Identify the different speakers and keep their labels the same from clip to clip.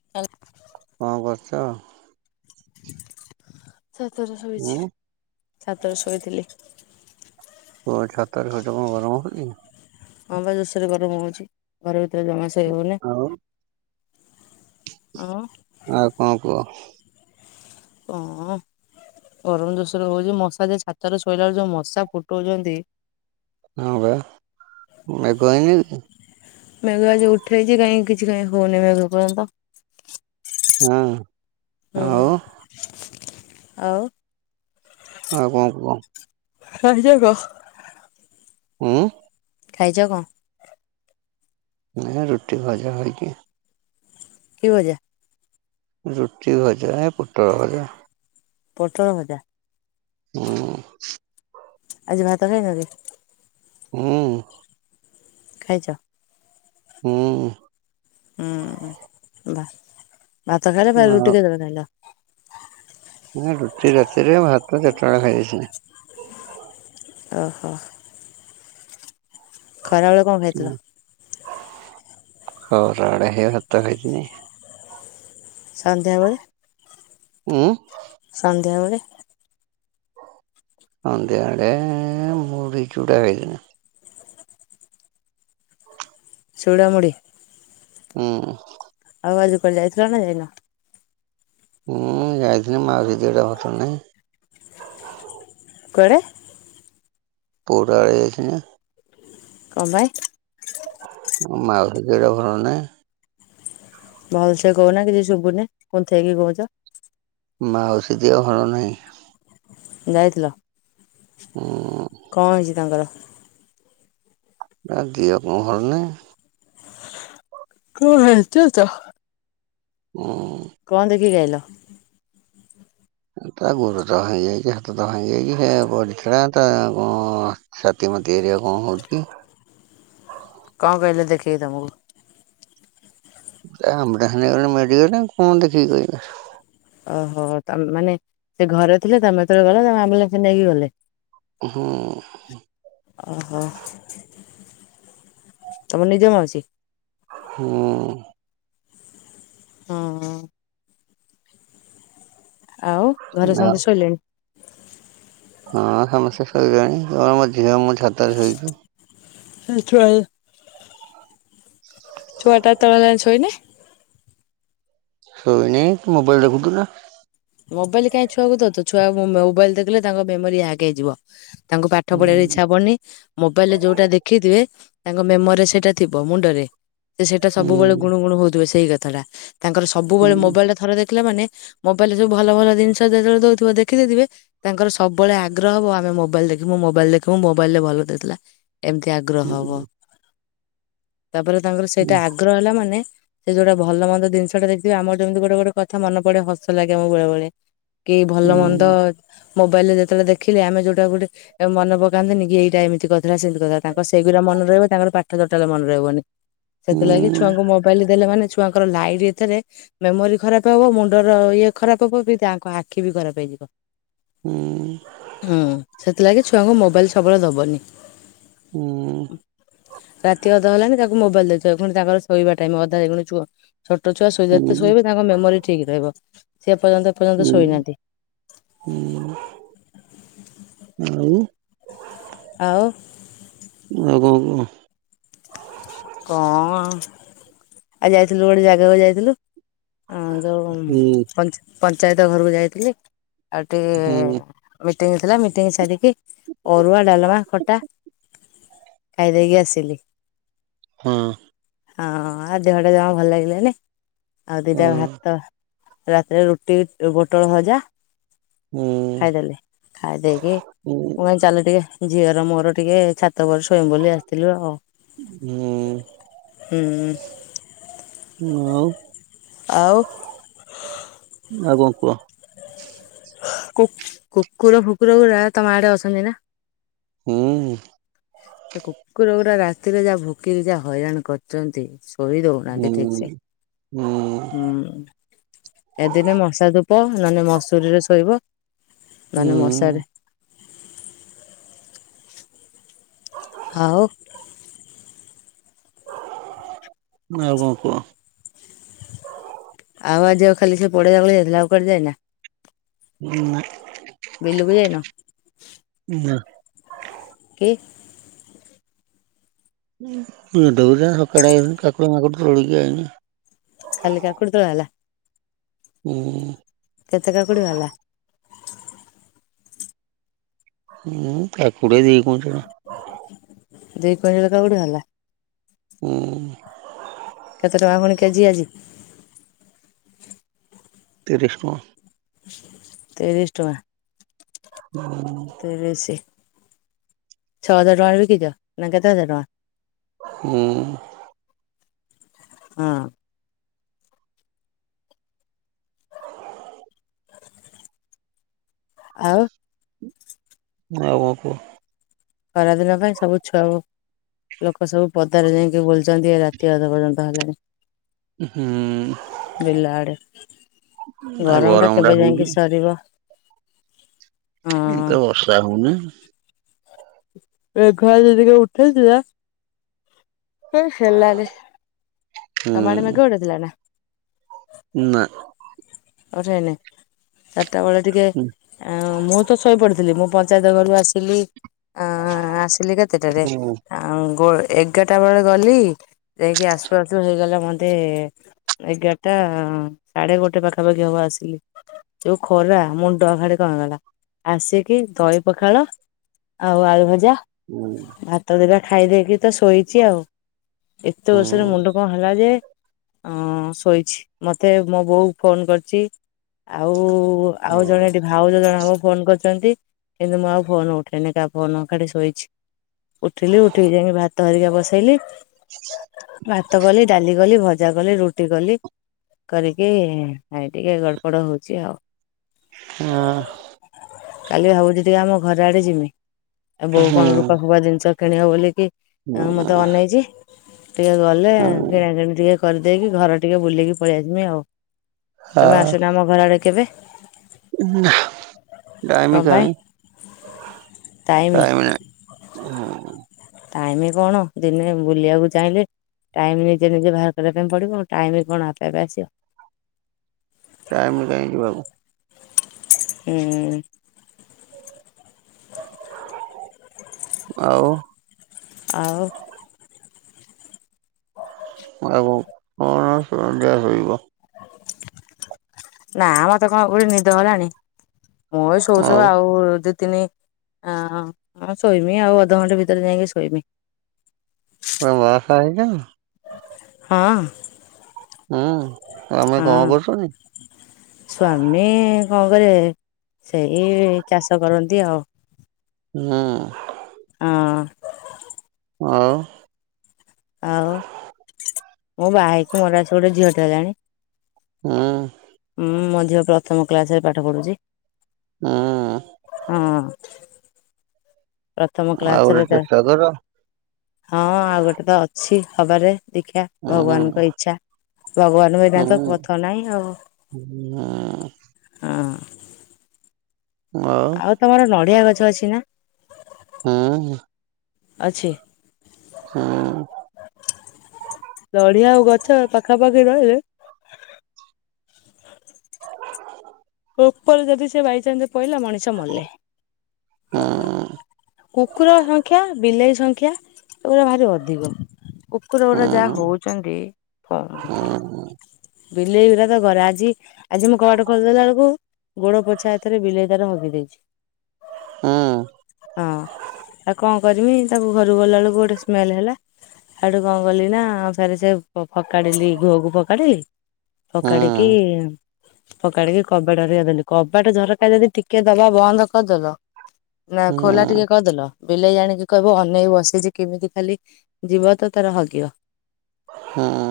Speaker 1: [unintelligible]
Speaker 2: କଣ କରୁଛ?
Speaker 1: ସତରେ
Speaker 2: ମୁଁ
Speaker 1: ଶୋଇଛି। ଛାତରେ ଶୋଇଥିଲି।
Speaker 2: ପୁଣି ଛାତରେ ଶୋଇଛ, କଣ ଗରମ ହଉଛି କି?
Speaker 1: ହଁ, ବା ଜୋରସୋରେ ଗରମ ହଉଛି। ଘର ଭିତରେ ଜମା ଶୋଇ ହଉନି।
Speaker 2: ଆଉ।
Speaker 1: ଆଉ।
Speaker 2: ଆଉ କଣ କୁହ?
Speaker 1: [unintelligible] ଗରମ ଜୋରସୋରରେ ହଉଛି। ମଶା, ଯୋଉ ଛାତରେ ଶୋଇଲା ବେଳେ ଯୋଉ ମଶା ଫୁଟଉଛନ୍ତି।
Speaker 2: ହଁ, ବା, ମେଘ ହେଇନି?
Speaker 1: ମେଘ ଆଜି ଉଠେଇଛି, କାଇଁ କିଛି କାଇଁ ହଉନି, ମେଘ ଏପର୍ଯ୍ୟନ୍ତ।
Speaker 2: ହଁ।
Speaker 1: ହୁଁ,
Speaker 2: ଆଉ
Speaker 1: ଆଉ।
Speaker 2: ଆଉ କଣ କୁହ?
Speaker 1: [unintelligible]
Speaker 2: ହୁଁ
Speaker 1: ଖାଇଛ କଣ?
Speaker 2: ଏଁ ରୁଟି ଭଜା ଖାଇଛି।
Speaker 1: ରୁଟି ଭଜା?
Speaker 2: ରୁଟି ଭଜା, ପୋଟଳ ଭଜା।
Speaker 1: ପୋଟଳ ଭଜା?
Speaker 2: ହୁଁ।
Speaker 1: ଆଜି ଭାତ ଖାଇନ କି?
Speaker 2: ହୁଁ
Speaker 1: ଖାଇଛ?
Speaker 2: ହୁଁ
Speaker 1: ଉଁ ହୁଁ, ବା ଭାତ ଖାଇଲ ଫେର
Speaker 2: ଆଉ
Speaker 1: ରୁଟି କେତେବେଳେ ଖାଇଲ?
Speaker 2: ନା ରୁଟି ରାତିରେ, ଭାତ ଚାରିଟା ବେଳେ ଖାଇ ଦେଇଥିଲି।
Speaker 1: ଓହୋ। ଖରାବେଳେ କଣ ଖାଇଥିଲ?
Speaker 2: ଖରାବେଳେ ସେଇ ଭାତ ଖାଇଥିଲି।
Speaker 1: ସନ୍ଧ୍ୟାବେଳେ?
Speaker 2: ଉଁ?
Speaker 1: ସନ୍ଧ୍ୟାବେଳେ?
Speaker 2: ସନ୍ଧ୍ୟାବେଳେ ମୁଢି, ଚୁଡ଼ା ଖାଇଥିଲି।
Speaker 1: ଚୁଡ଼ା, ମୁଢି।
Speaker 2: ହୁଁ।
Speaker 1: ଆଉ ଆଜି କୁଆଡ଼େ ଯାଇଥିଲ ନା ଯାଇନ?
Speaker 2: ମୁଁ ଯାଇଥିଲି ମାଉସି ଦିହଟା ଭଲ ନାହିଁ।
Speaker 1: କୁଆଡ଼େ?
Speaker 2: ପୁରା ଆଡେ଼ ଯାଇଥିଲି।
Speaker 1: କଣ ପାଇଁ?
Speaker 2: ମାଉସି ଦେହଟା ଭଲ ନାହିଁ।
Speaker 1: ଭଲସେ କହୁନା କିଛି ଶୁଭୁନି କୁନ୍ଥେଇକି କହୁଛ।
Speaker 2: ମାଉସି ଦେହ ଭଲନାହିଁ।
Speaker 1: ଯାଇଥିଲ?
Speaker 2: ହୁଁ।
Speaker 1: କଣ ହେଇଛି ତାଙ୍କର?
Speaker 2: ତା ଦିହ କଣ ଭଲ ନାହିଁ।
Speaker 1: କଣ ହେଇଛି [unintelligible]
Speaker 2: ହୁଁ
Speaker 1: କଣ ଦେଖିକି ଆଇଲ?
Speaker 2: ତା ଗୋଡଟା ଭାଙ୍ଗିଯାଇଛି, ହାତଟା ଭାଙ୍ଗିଯାଇଛି ସେ ପଡିଥିଲା ତା କଣ ଛାତି ମାତି ଏରିଆ କଣ ହଉଛି।
Speaker 1: କଣ କହିଲେ ଦେଖିକି ତମକୁ?
Speaker 2: [unintelligible]
Speaker 1: ଓହୋ ମାନେ ସେ ଘରେ ଥିଲେ ତମେ ଯେତେବେଳେ ଗଲା ତମେ ଆମ୍ବୁଲାନ୍ସ ନେଇକି ଗଲେ।
Speaker 2: ହୁଁ।
Speaker 1: ଅହ ତମ ନିଜ ମାଉସି?
Speaker 2: ହୁଁ।
Speaker 1: ହଁ। ଆଉ ଘରେ ସମସ୍ତେ ଶୋଇଲେଣି?
Speaker 2: ହଁ ସମସ୍ତେ ଶୋଇଲେଣି କେବଳ ମୋ ଝିଅ ମୁଁ ଛାତରେ ଶୋଇଚୁ।
Speaker 1: ସେଥିାଇ [unintelligible] ଛୁଆ ଟା ଏତୋଳ ଯାଏଁ ଶୋଇନି?
Speaker 2: ଶୋଇନି ମୋବାଇଲ ଦେଖୁଥିଲା।
Speaker 1: ମୋବାଇଲ୍ କାହିଁ ଛୁଆକୁ ଦୋଉଚ ଛୁଆ ମୋଵାଇଲ୍ ଦେଖିଲେ ତାଙ୍କ ମେମୋରୀ ହ୍ୟାକ୍ ହେଇଯିବ। ତାଙ୍କୁ ପାଠ
Speaker 2: ହୁଁ
Speaker 1: ପଢିବାରେ ଇଚ୍ଛା ହବନି। ମୋବାଇଲରେ ଯୋଉଟା ଦେଖିଥିବେ ତାଙ୍କ ମେମୋରି ସେଇଟା ଥିବ ମୁଣ୍ଡରେ। ସେ ସେଇଟା ସବୁବେଳେ
Speaker 2: ହୁଁ
Speaker 1: ଗୁଣୁ ଗୁଣୁ ହଉଥିବେ ସେଇ କଥାଟା ତାଙ୍କର ସବୁବେଳେ
Speaker 2: ହୁଁ
Speaker 1: ମୋବାଇଲ ଟା ଥରେ ଦେଖିଲା ମାନେ ମୋବାଇଲରେ ଭଲ ଭଲ ଜିନିଷ ଯେତେବେଳେ ଦୋ ଉଥିବ ଦେଖିଦେଇଥିବେ ତାଙ୍କର ସବୁବେଳେ ଆଗ୍ରହ ହବ ଆମେ ମୋବାଇଲ ଦେଖିବୁ ମୋବାଇଲ୍ ଦେଖିବୁ ମୋବାଇଲ୍ ରେ ଭଲ ଦେଇଥିଲା। ଏମିତି ଆଗ୍ରହ
Speaker 2: ହୁଁ
Speaker 1: ହବ ତାପରେ ତାଙ୍କର ସେଇଟା
Speaker 2: ହୁଁ
Speaker 1: ଆଗ୍ର ହେଲା ମାନ ସେ ଯୋଉଟା ଭଲ ମନ୍ଦ ଜିନିଷଟାଦେଖଥିବେ ଆମର ଯେମିତି ଗୋଟେ ଗୋଟେ କଥା ମେ ପଡେ ହ ଲାଗେ ଆମ ବେଳେ ବେଳେ କି ଭଲ ମନ୍ଦ
Speaker 2: ହୁଁ
Speaker 1: ମୋବାଇଲ ରେ ଯେତେବେଳେ ଦେଖିଲେ ଆମେ ଯୋଉଟା ଗୋଟେ ମନ ପକାନ୍ତେନ କି ଏଇଟା ଏମିତି କରିଥିଲା ସେମିତି କରିଥିଲା ତାଙ୍କ ସେଗଡ଼ା ମନେ ରହିବ ତାଙ୍କର ପାଠ ଟୋଟାଲ ମନେ ରହିବନି। ସେଥିଲାଗି ଛୁଆଙ୍କୁ ମୋବାଇଲ ଦେଲେ ମାନେ ଛୁଆଙ୍କର ଲାଇଟ ଏଥିରେ ମେମୋରି ଖରାପ ହବ ମୁଣ୍ଡ ଇଏ ଖରାପ ହବ ବି ତାଙ୍କ ଆଖି ବି ଖରାପ ହେଇଯିବ।
Speaker 2: ହୁଁ।
Speaker 1: ହୁଁ ସେଥିଲାଗି ଛୁଆଙ୍କୁ ମୋବାଇଲ୍ ସବୁବେଳେ ଦବନି।
Speaker 2: ହୁଁ।
Speaker 1: ରାତି ଅଧା ହେଲାଣି ତାକୁ ମୋବାଇଲ ଦେଇଚ ତାଙ୍କର ଶୋଇବା ଟାଇମ ଅଧା ହେବଣି ସୁଆ। ଛୋଟ ଛୁଆ ଯେତେ
Speaker 2: ହୁଁ
Speaker 1: ଶୋଇବେ ତାଙ୍କ ମେମୋରି ଠିକ୍ ରହିବ ସେ ପର୍ଯ୍ୟନ୍ତ
Speaker 2: ହୁଁ ହୁଁ ଆଉ
Speaker 1: ଆଉ
Speaker 2: ଆଉ କଣ କୁହ?
Speaker 1: କଣ ଆଜି ଯାଇଥିଲୁ ଗୋଟେ ଜାଗାକୁ ଯାଇଥିଲୁ।
Speaker 2: କୁହ
Speaker 1: ଯୋଉ ପଞ୍ଚାୟତ ଘରକୁ ଯାଇଥିଲି। ଆଉ
Speaker 2: ହୁଁ ହୁଁ
Speaker 1: ଟିକେ ମିଟିଂ ଥିଲା ମିଟିଂ ସାରିକି ଅରୁଆ ଡାଲମା ଖଟା ଖାଇଦେଇକି ଆସିଲି।
Speaker 2: ହଁ।
Speaker 1: ହଁ ଆଉ ଦେହ ଟା ଜମା ଭଲ ଲାଗିଲାନି ଆଉ
Speaker 2: ହଁ
Speaker 1: ଦିଟା ଭାତ ରାତିରେ ରୁଟି ପୋଟଳ ଭଜା।
Speaker 2: ହୁଁ
Speaker 1: ଖାଇଦେଲି ଖାଇଦେଇକି
Speaker 2: ହୁଁ
Speaker 1: ମୁଁ କହିଲି ଚାଲ ଟିକେ ଝିଅର ମୋର ଟିକେ ଛାତ ଉପରେ ଶୋଇମୁ ବୋଲି ଆସିଥିଲୁ ଆଉ।
Speaker 2: ହୁଁ।
Speaker 1: ହୁଁ।
Speaker 2: ଆଉ
Speaker 1: ଆଉ
Speaker 2: ଆଉ କଣ କୁହ?
Speaker 1: କୁକୁର ଫୁକୁର ଗୁଡା ତମ ଆଡେ ଅଛନ୍ତି ନା?
Speaker 2: ହୁଁ।
Speaker 1: କୁକୁର ଗୁଡା ରାତିରେ ଯାହା ଭୁକିକି ଯାହା ହଇରାଣ କରିୁଛନ୍ତି। ସୋଇ ଦଉନାହାନ୍ତି
Speaker 2: ହୁଁ
Speaker 1: ଠିକ୍ ସେ ହୁଁ ଏଦିନେ ମଶା ଧୂପ ନହେଲେ ମସୁରୀରେ ଶୋଇବ ନହେଲେ ମଶାରେ
Speaker 2: ହୁଁ [unintelligible]
Speaker 1: ଆଉ।
Speaker 2: ଆଉ କଣ କୁହ।
Speaker 1: ଆଉ ଆଜି କାଲିକି ବୋଢ଼ିଆ ଭଳିଆ ହେଇଥିଲା ଆଉ କୁଆଡେ ଯାଇନ।
Speaker 2: ନା
Speaker 1: ବିଲକୁ ଯାଇନ?
Speaker 2: ନା।
Speaker 1: ଏ।
Speaker 2: ଉଁ ଦଉଛୁ ନା ସକାଳେ ହେଇଗଲାଣି କାକୁଡି, ମାକୁଡି ତୋଳିକି ଆଇନି।
Speaker 1: ଖାଲି କାକୁଡି ତୋଳା ହେଲା।
Speaker 2: ହୁଁ।
Speaker 1: କେତେ କାକୁଡ଼ି ହେଲା।
Speaker 2: ହୁଁ କାକୁଡି ଦି କୁଇଂଟାଣା।
Speaker 1: ଦି କୁଇଣ୍ଟାଲ କାକୁଡ଼ି ବାହାରିଲା।
Speaker 2: ହୁଁ।
Speaker 1: କେତେ ଟଙ୍କା ପୁଣି କେଜି ଆଜି।
Speaker 2: ତିରିଶି ଟଙ୍କା।
Speaker 1: ତିରିଶି ଟଙ୍କା।
Speaker 2: [unintelligible]
Speaker 1: ତିରିଶି, ଛଅ ହଜାର ଟଙ୍କାରେ ବିକିଛ ନା କେତେ ହଜାର ଟଙ୍କା।
Speaker 2: ହୁଁ।
Speaker 1: ହୁଁ। ଆଉ।
Speaker 2: ଆଉ କଣ କୁହ।
Speaker 1: ଖରାଦିନ ପାଇଁ ସବୁ ଛୁଆଙ୍କୁ ଲୋକ ସବୁ ପଦାରେ ଯାଇକି ବୁଲୁ ଛନ୍ତି ରାତି ଅଧ ପର୍ଯ୍ୟନ୍ତ ହେଲାଣି।
Speaker 2: ଉଁ ହୁଁ।
Speaker 1: ବିଲଆଡେ।
Speaker 2: ନାଇଁ ଗରମ ଟା ହଉଛି।
Speaker 1: ସରିବ
Speaker 2: ଇ
Speaker 1: ହଁ
Speaker 2: ତ ବର୍ଷା ହଉନି।
Speaker 1: ମେଘ ଆଜି ଟିକେ ଉଠେଇଥିଲା। ଏ ହେଲାରେ ତମ ଆଡେ
Speaker 2: ହୁଁ
Speaker 1: ମେଘ ଉଠେଇଥିଲା ନା
Speaker 2: ନା।
Speaker 1: ଖରା ନେ ଚାରିଟା ବେଳେ ଟିକେ ମୁଁ ତ ଶୋଇପ ଥିଲି ମୁଁ ପଞ୍ଚାୟତ ଘରୁ ଆସିଲି ଆ ଆସିଲି କେତେଟାରେ
Speaker 2: ହୁଁ
Speaker 1: ଆଉ ଗୋ ଏଗାରଟା ବେଳେ ଗଲି ଯାଇକି ଆସୁ ଆସୁ ହେଇଗଲା ମତେ ଏଗାରଟା ସାଢେ ଗୋଟେ ପାଖାପାଖି ହବ ଆସିଲି। ଯୋଉ ଖରା ମୁଣ୍ଡ ହାଡ଼ି କଣ ହେଇଗଲା ଆସିକି ଦହି ପଖାଳ ଆଉ ଆଳୁ ଭଜା।
Speaker 2: ହୁଁ।
Speaker 1: ଭାତ ଦିଟା ଖାଇ ଦେଇକି ତ ଶୋଇଛି ଆଉ ଏତେ ଜୋରସରେ
Speaker 2: ଟାଇମ
Speaker 1: ମୁଣ୍ଡ କଣ ହେଲା ଯେ ଶୋଇଛି ମତେ ମୋ ବୋଉ ଫୋନ କରିଛି ଆଉ ଆଉ ଜଣେ ଡିପ। ଭାଉଜ ଜଣେ ହବ ଫୋନ କରିଛନ୍ତି କିନ୍ତୁ ମୁଁ ଆଉ ଫୋନ ଉଠେଇନି କା ଫୋନ ହେଠି ଶୋଇଛି। ଉଠିଲି ଉଠିକି ଯାଇକି ଭାତ ହେରିକା ବସେଇଲି ଭାତ କଲି ଡାଲି କଲି ଭ ପୂଜା କଲି ରୁଟି କଲି କରିକି ଟିକେ ଗଡ଼ପଡ଼ ହଉଛି ଆଉ।
Speaker 2: ହଁ।
Speaker 1: କାଲି ଭାବୁଛି ଟିକେ ଆମ ଘର ଆଡେ ଯିମି। ଆ ବୋଉ କଣ ରୂପା ଫୁପା ଜିନିଷ କିଣିବ ବୋଲିକି ମତେ ଅନେଇଛି, ଟିକେ ଗଲେ କିଣା କିଣି ଟିକେ କରିଦେଇକି ଘର ଟିକେ ବୁଲିକି ପଳେଇଆସମି ଆଉ। ତମେ ଆସୁନ ଆମ ଘର ଆଡେ କେବେ। କଣ
Speaker 2: ଟାଇମ
Speaker 1: ପାଇଁ
Speaker 2: କାହିଁ ଟାଇମ ନାହିଁ। ହଁ।
Speaker 1: ଟାଇମ କଣ ଦିନେ ବୁଲିବାକୁ ଚାହିଁଲେ ଟାଇମ୍ ନିଜେ ନିଜେ ବାହାର କରିବା ପାଇଁ ପଡ଼ିବ ଆ ଟାଇମ୍ କଣ ଆପେ ଆପେ ଆସିବ।
Speaker 2: ଟାଇମ କାଇଁ ଯିବାକୁ?
Speaker 1: ହୁଁ।
Speaker 2: ଆଉ।
Speaker 1: ଆଉ।
Speaker 2: ଆଉ କଣ [unintelligible]
Speaker 1: ନା ମତେ କଣ ଗୋଟେ ନିଦ ହେଲାଣି ମୁଁ ବି ଶୋଉ ଶୋଉ ଆଉ ତିନି ହଁ ଶୋଇମି ଆଉ ଅଧଘଣ୍ଟା ଭିତରେ ଯାଇକି ଶୋଇମି।
Speaker 2: [unintelligible]
Speaker 1: ହଁ।
Speaker 2: ହୁଁ ସ୍ୱାମୀ କଣ
Speaker 1: ହଁ
Speaker 2: କରୁଛନ୍ତି?
Speaker 1: ସ୍ଵାମୀ କଣ କରିବେ। ସେଇ ଚାଷ କରନ୍ତି ଆଉ।
Speaker 2: ହୁଁ।
Speaker 1: ହଁ।
Speaker 2: ଆଉ।
Speaker 1: ଆଉ ମୁଁ ବାହାହେଇକି ମୋର ଆସି ଗୋଟେ ଝିଅଟେ ହେଲାଣି।
Speaker 2: ହଁ।
Speaker 1: ହଁଁ ଝିଅ ପ୍ରଥମ କ୍ଲାସରେ ପାଠ ପଢୁଛି।
Speaker 2: ହଁ।
Speaker 1: ହଁ। ପ୍ରଥମ
Speaker 2: ଆଉ ଗୋଟେ
Speaker 1: କ୍ଲାସରେ।
Speaker 2: ଚେଷ୍ଟା କର
Speaker 1: ହଁ ଆଉ ଗୋଟେ ତ ଅଛି ହବାରେ ଦେଖିବା।
Speaker 2: ହୁଁ
Speaker 1: ଭଗବାନଙ୍କ ଇଛା। ଭଗବାନଙ୍କ ବିନା ତ
Speaker 2: ହୁଁ।
Speaker 1: ପଥ ନାହିଁ ଆଉ।
Speaker 2: ହୁଁ
Speaker 1: ହଁ।
Speaker 2: [unintelligible]
Speaker 1: ଆଉ ତମର ନଡିଆ ଗଛ ଅଛି ନା?
Speaker 2: ହଁ।
Speaker 1: ଅଛି।
Speaker 2: ହୁଁ।
Speaker 1: ନଡିଆ ଆଉ ଗଛ ପାଖାପାଖି ରହିଲେ
Speaker 2: [inaudible]
Speaker 1: ଉପରେ ଯଦି ସେ ବାଇଚାନ୍ସ ପଇଲା ମଣିଷ ମଲେ।
Speaker 2: ହଁ।
Speaker 1: କୁକୁର ସଂଖ୍ୟା, ବିଲେଇ ସଂଖ୍ୟା ଏଗୁଡ଼ା ଭାରି ଅଧିକ। କୁକୁର ଗୁଡ଼ା
Speaker 2: ହୁଁ
Speaker 1: ଯାହା
Speaker 2: ହୁଁ
Speaker 1: ହଉଛନ୍ତି [unintelligible]
Speaker 2: [inaudible]
Speaker 1: ବିଲେଇ ଗୁଡା ତ ଘରେ ଆଜି ଆଜି ମୁଁ କବାଟ ଖୋଲିଦେଲା ବେଳକୁ ଗୋଡ ପୋଛା ହାତରେ ବିଲେଇ ତାର ହଗି ଦେଇଛି।
Speaker 2: ହୁଁ।
Speaker 1: ହଁ ଆଉ କଣ। କରିମି ତାକୁ ଘରୁ ଗଲାବେଳକୁ ଗୋଟେ ସ୍ମେଲେ ହେଲା। ହେଟୁ କଣ କଲିନା ଫେରେ ସେ ଫ ଫକାଡ଼ିଲି ଘୁଅକୁ ଫୋକାଡ଼ିଲି।
Speaker 2: ହୁଁ
Speaker 1: ଫୋକାଡ଼ିକି ଫକାଡ଼ିକି କବାଟ ହେରିକା ଦେଲି କବାଟ ଝରକା ଯଦି ଟିକେ ଦବା ବନ୍ଦ କରିଦେଲ ନା,
Speaker 2: ହୁଁ
Speaker 1: ଖୋଲା ଟିକେ କରିଦେଲ ବିଲେଇ ଜାଣିକି କହିବ ଅନେଇ ବସିଛି କେମିତି ଖାଲି ଯିବ ତ ତାର ହଗିବ।
Speaker 2: ହୁଁ।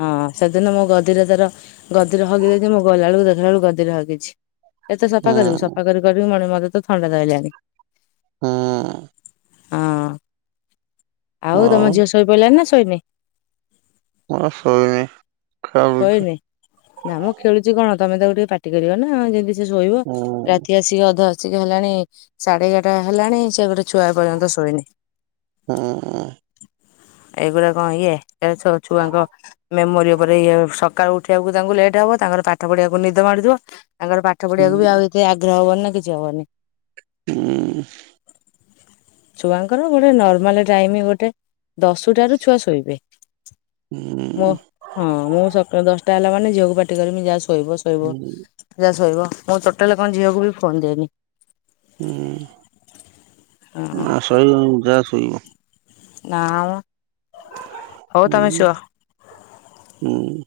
Speaker 1: ହଁ, ସେ ଦିନ ମୋ ଗଦିରେ ତାର ଗଦିରେ ହଗି ଦେଇଛି, ମୁଁ ଗଲା ବେଳକୁ ଦେଖିଲା ବେଳକୁ ଗଦିରେ ହଗିଛି। ଏତେ ସଫା କରିବୁ
Speaker 2: ହୁଁ
Speaker 1: ସଫା କରି କରି ମଣି ମତେ ଥଣ୍ଡା ଧଇଲାଣି।
Speaker 2: ଉଁ।
Speaker 1: ହଁ, ଆଉ ତମ ଝିଅ ଶୋଇ ପଇଲାଣି ନା ଶୋଇନି?
Speaker 2: ଓ ଶୋଇନେଇ।
Speaker 1: ଶୋଇନି ଜାମ ଖେଳୁଛି କଣ ତମେ ତାକୁ ଟିକେ ପାଟି କରିବ ନା ଯଦି ଯଦି ଶୋଇବ
Speaker 2: ହୁଁ
Speaker 1: ରାତି ଆସିକି ଅଧ ଆସିକି ହେଲାଣି ସାଢ଼େ ଏଗାରଟା ହେଲାଣି, ସେ ଗୋଟେ ଛୁଆ ଏ ପର୍ଯ୍ୟନ୍ତ ଶୋଇନି।
Speaker 2: ହୁଁ।
Speaker 1: ଏଗୁରା କଣ ଇଏ ଏ ଛ ଛୁଆଙ୍କ ମେମୋରୀ ଉପରେ ଇଏ ସକାଳୁ ଉଠିବାକୁ ତାଙ୍କୁ ଲେଟ୍ ହବ। ତାଙ୍କର ପାଠ ପଢ଼ିବାକୁ ନିଦ ମାଡୁଥିବ। ତାଙ୍କର ପାଠ ପଢ଼ିବାକୁ ବି
Speaker 2: ହୁଁ
Speaker 1: ଆଉ ଇ କି ଆଗ୍ରହ ହବନି, ନା କିଛି ହବନି।
Speaker 2: ହୁଁ।
Speaker 1: ଛୁଆଙ୍କର ଗୋଟେ ନର୍ମାଲ ଟାଇମ୍ ଗୋଟେ ଦଶଟା ରୁ ଛୁଆ ଶୋଇବେ।
Speaker 2: ହୁଁ
Speaker 1: ମୋ
Speaker 2: ହୁଁ
Speaker 1: ହଁ, ମୁଁ ସ ଦଶଟା ହେଲା ମାନେ ଝିଅକୁ ପାଟି କରିମି ଯା ଶୋଇବ। ଶୋଇବ ଯା ଶୋଇବ ମୁଁ ଟୋଟାଲ କଣ ଝିଅକୁ ବି ଫୋନ୍ ଦିଏନି।
Speaker 2: ହୁଁ,
Speaker 1: ହଁ
Speaker 2: ମା ଶୋଇବ ଯା ଶୋଇବ। [unintelligible]
Speaker 1: ନାଁ ମ ହଉ ତମେ
Speaker 2: ଉଁ
Speaker 1: ଶୁଅ।
Speaker 2: ଉଁ।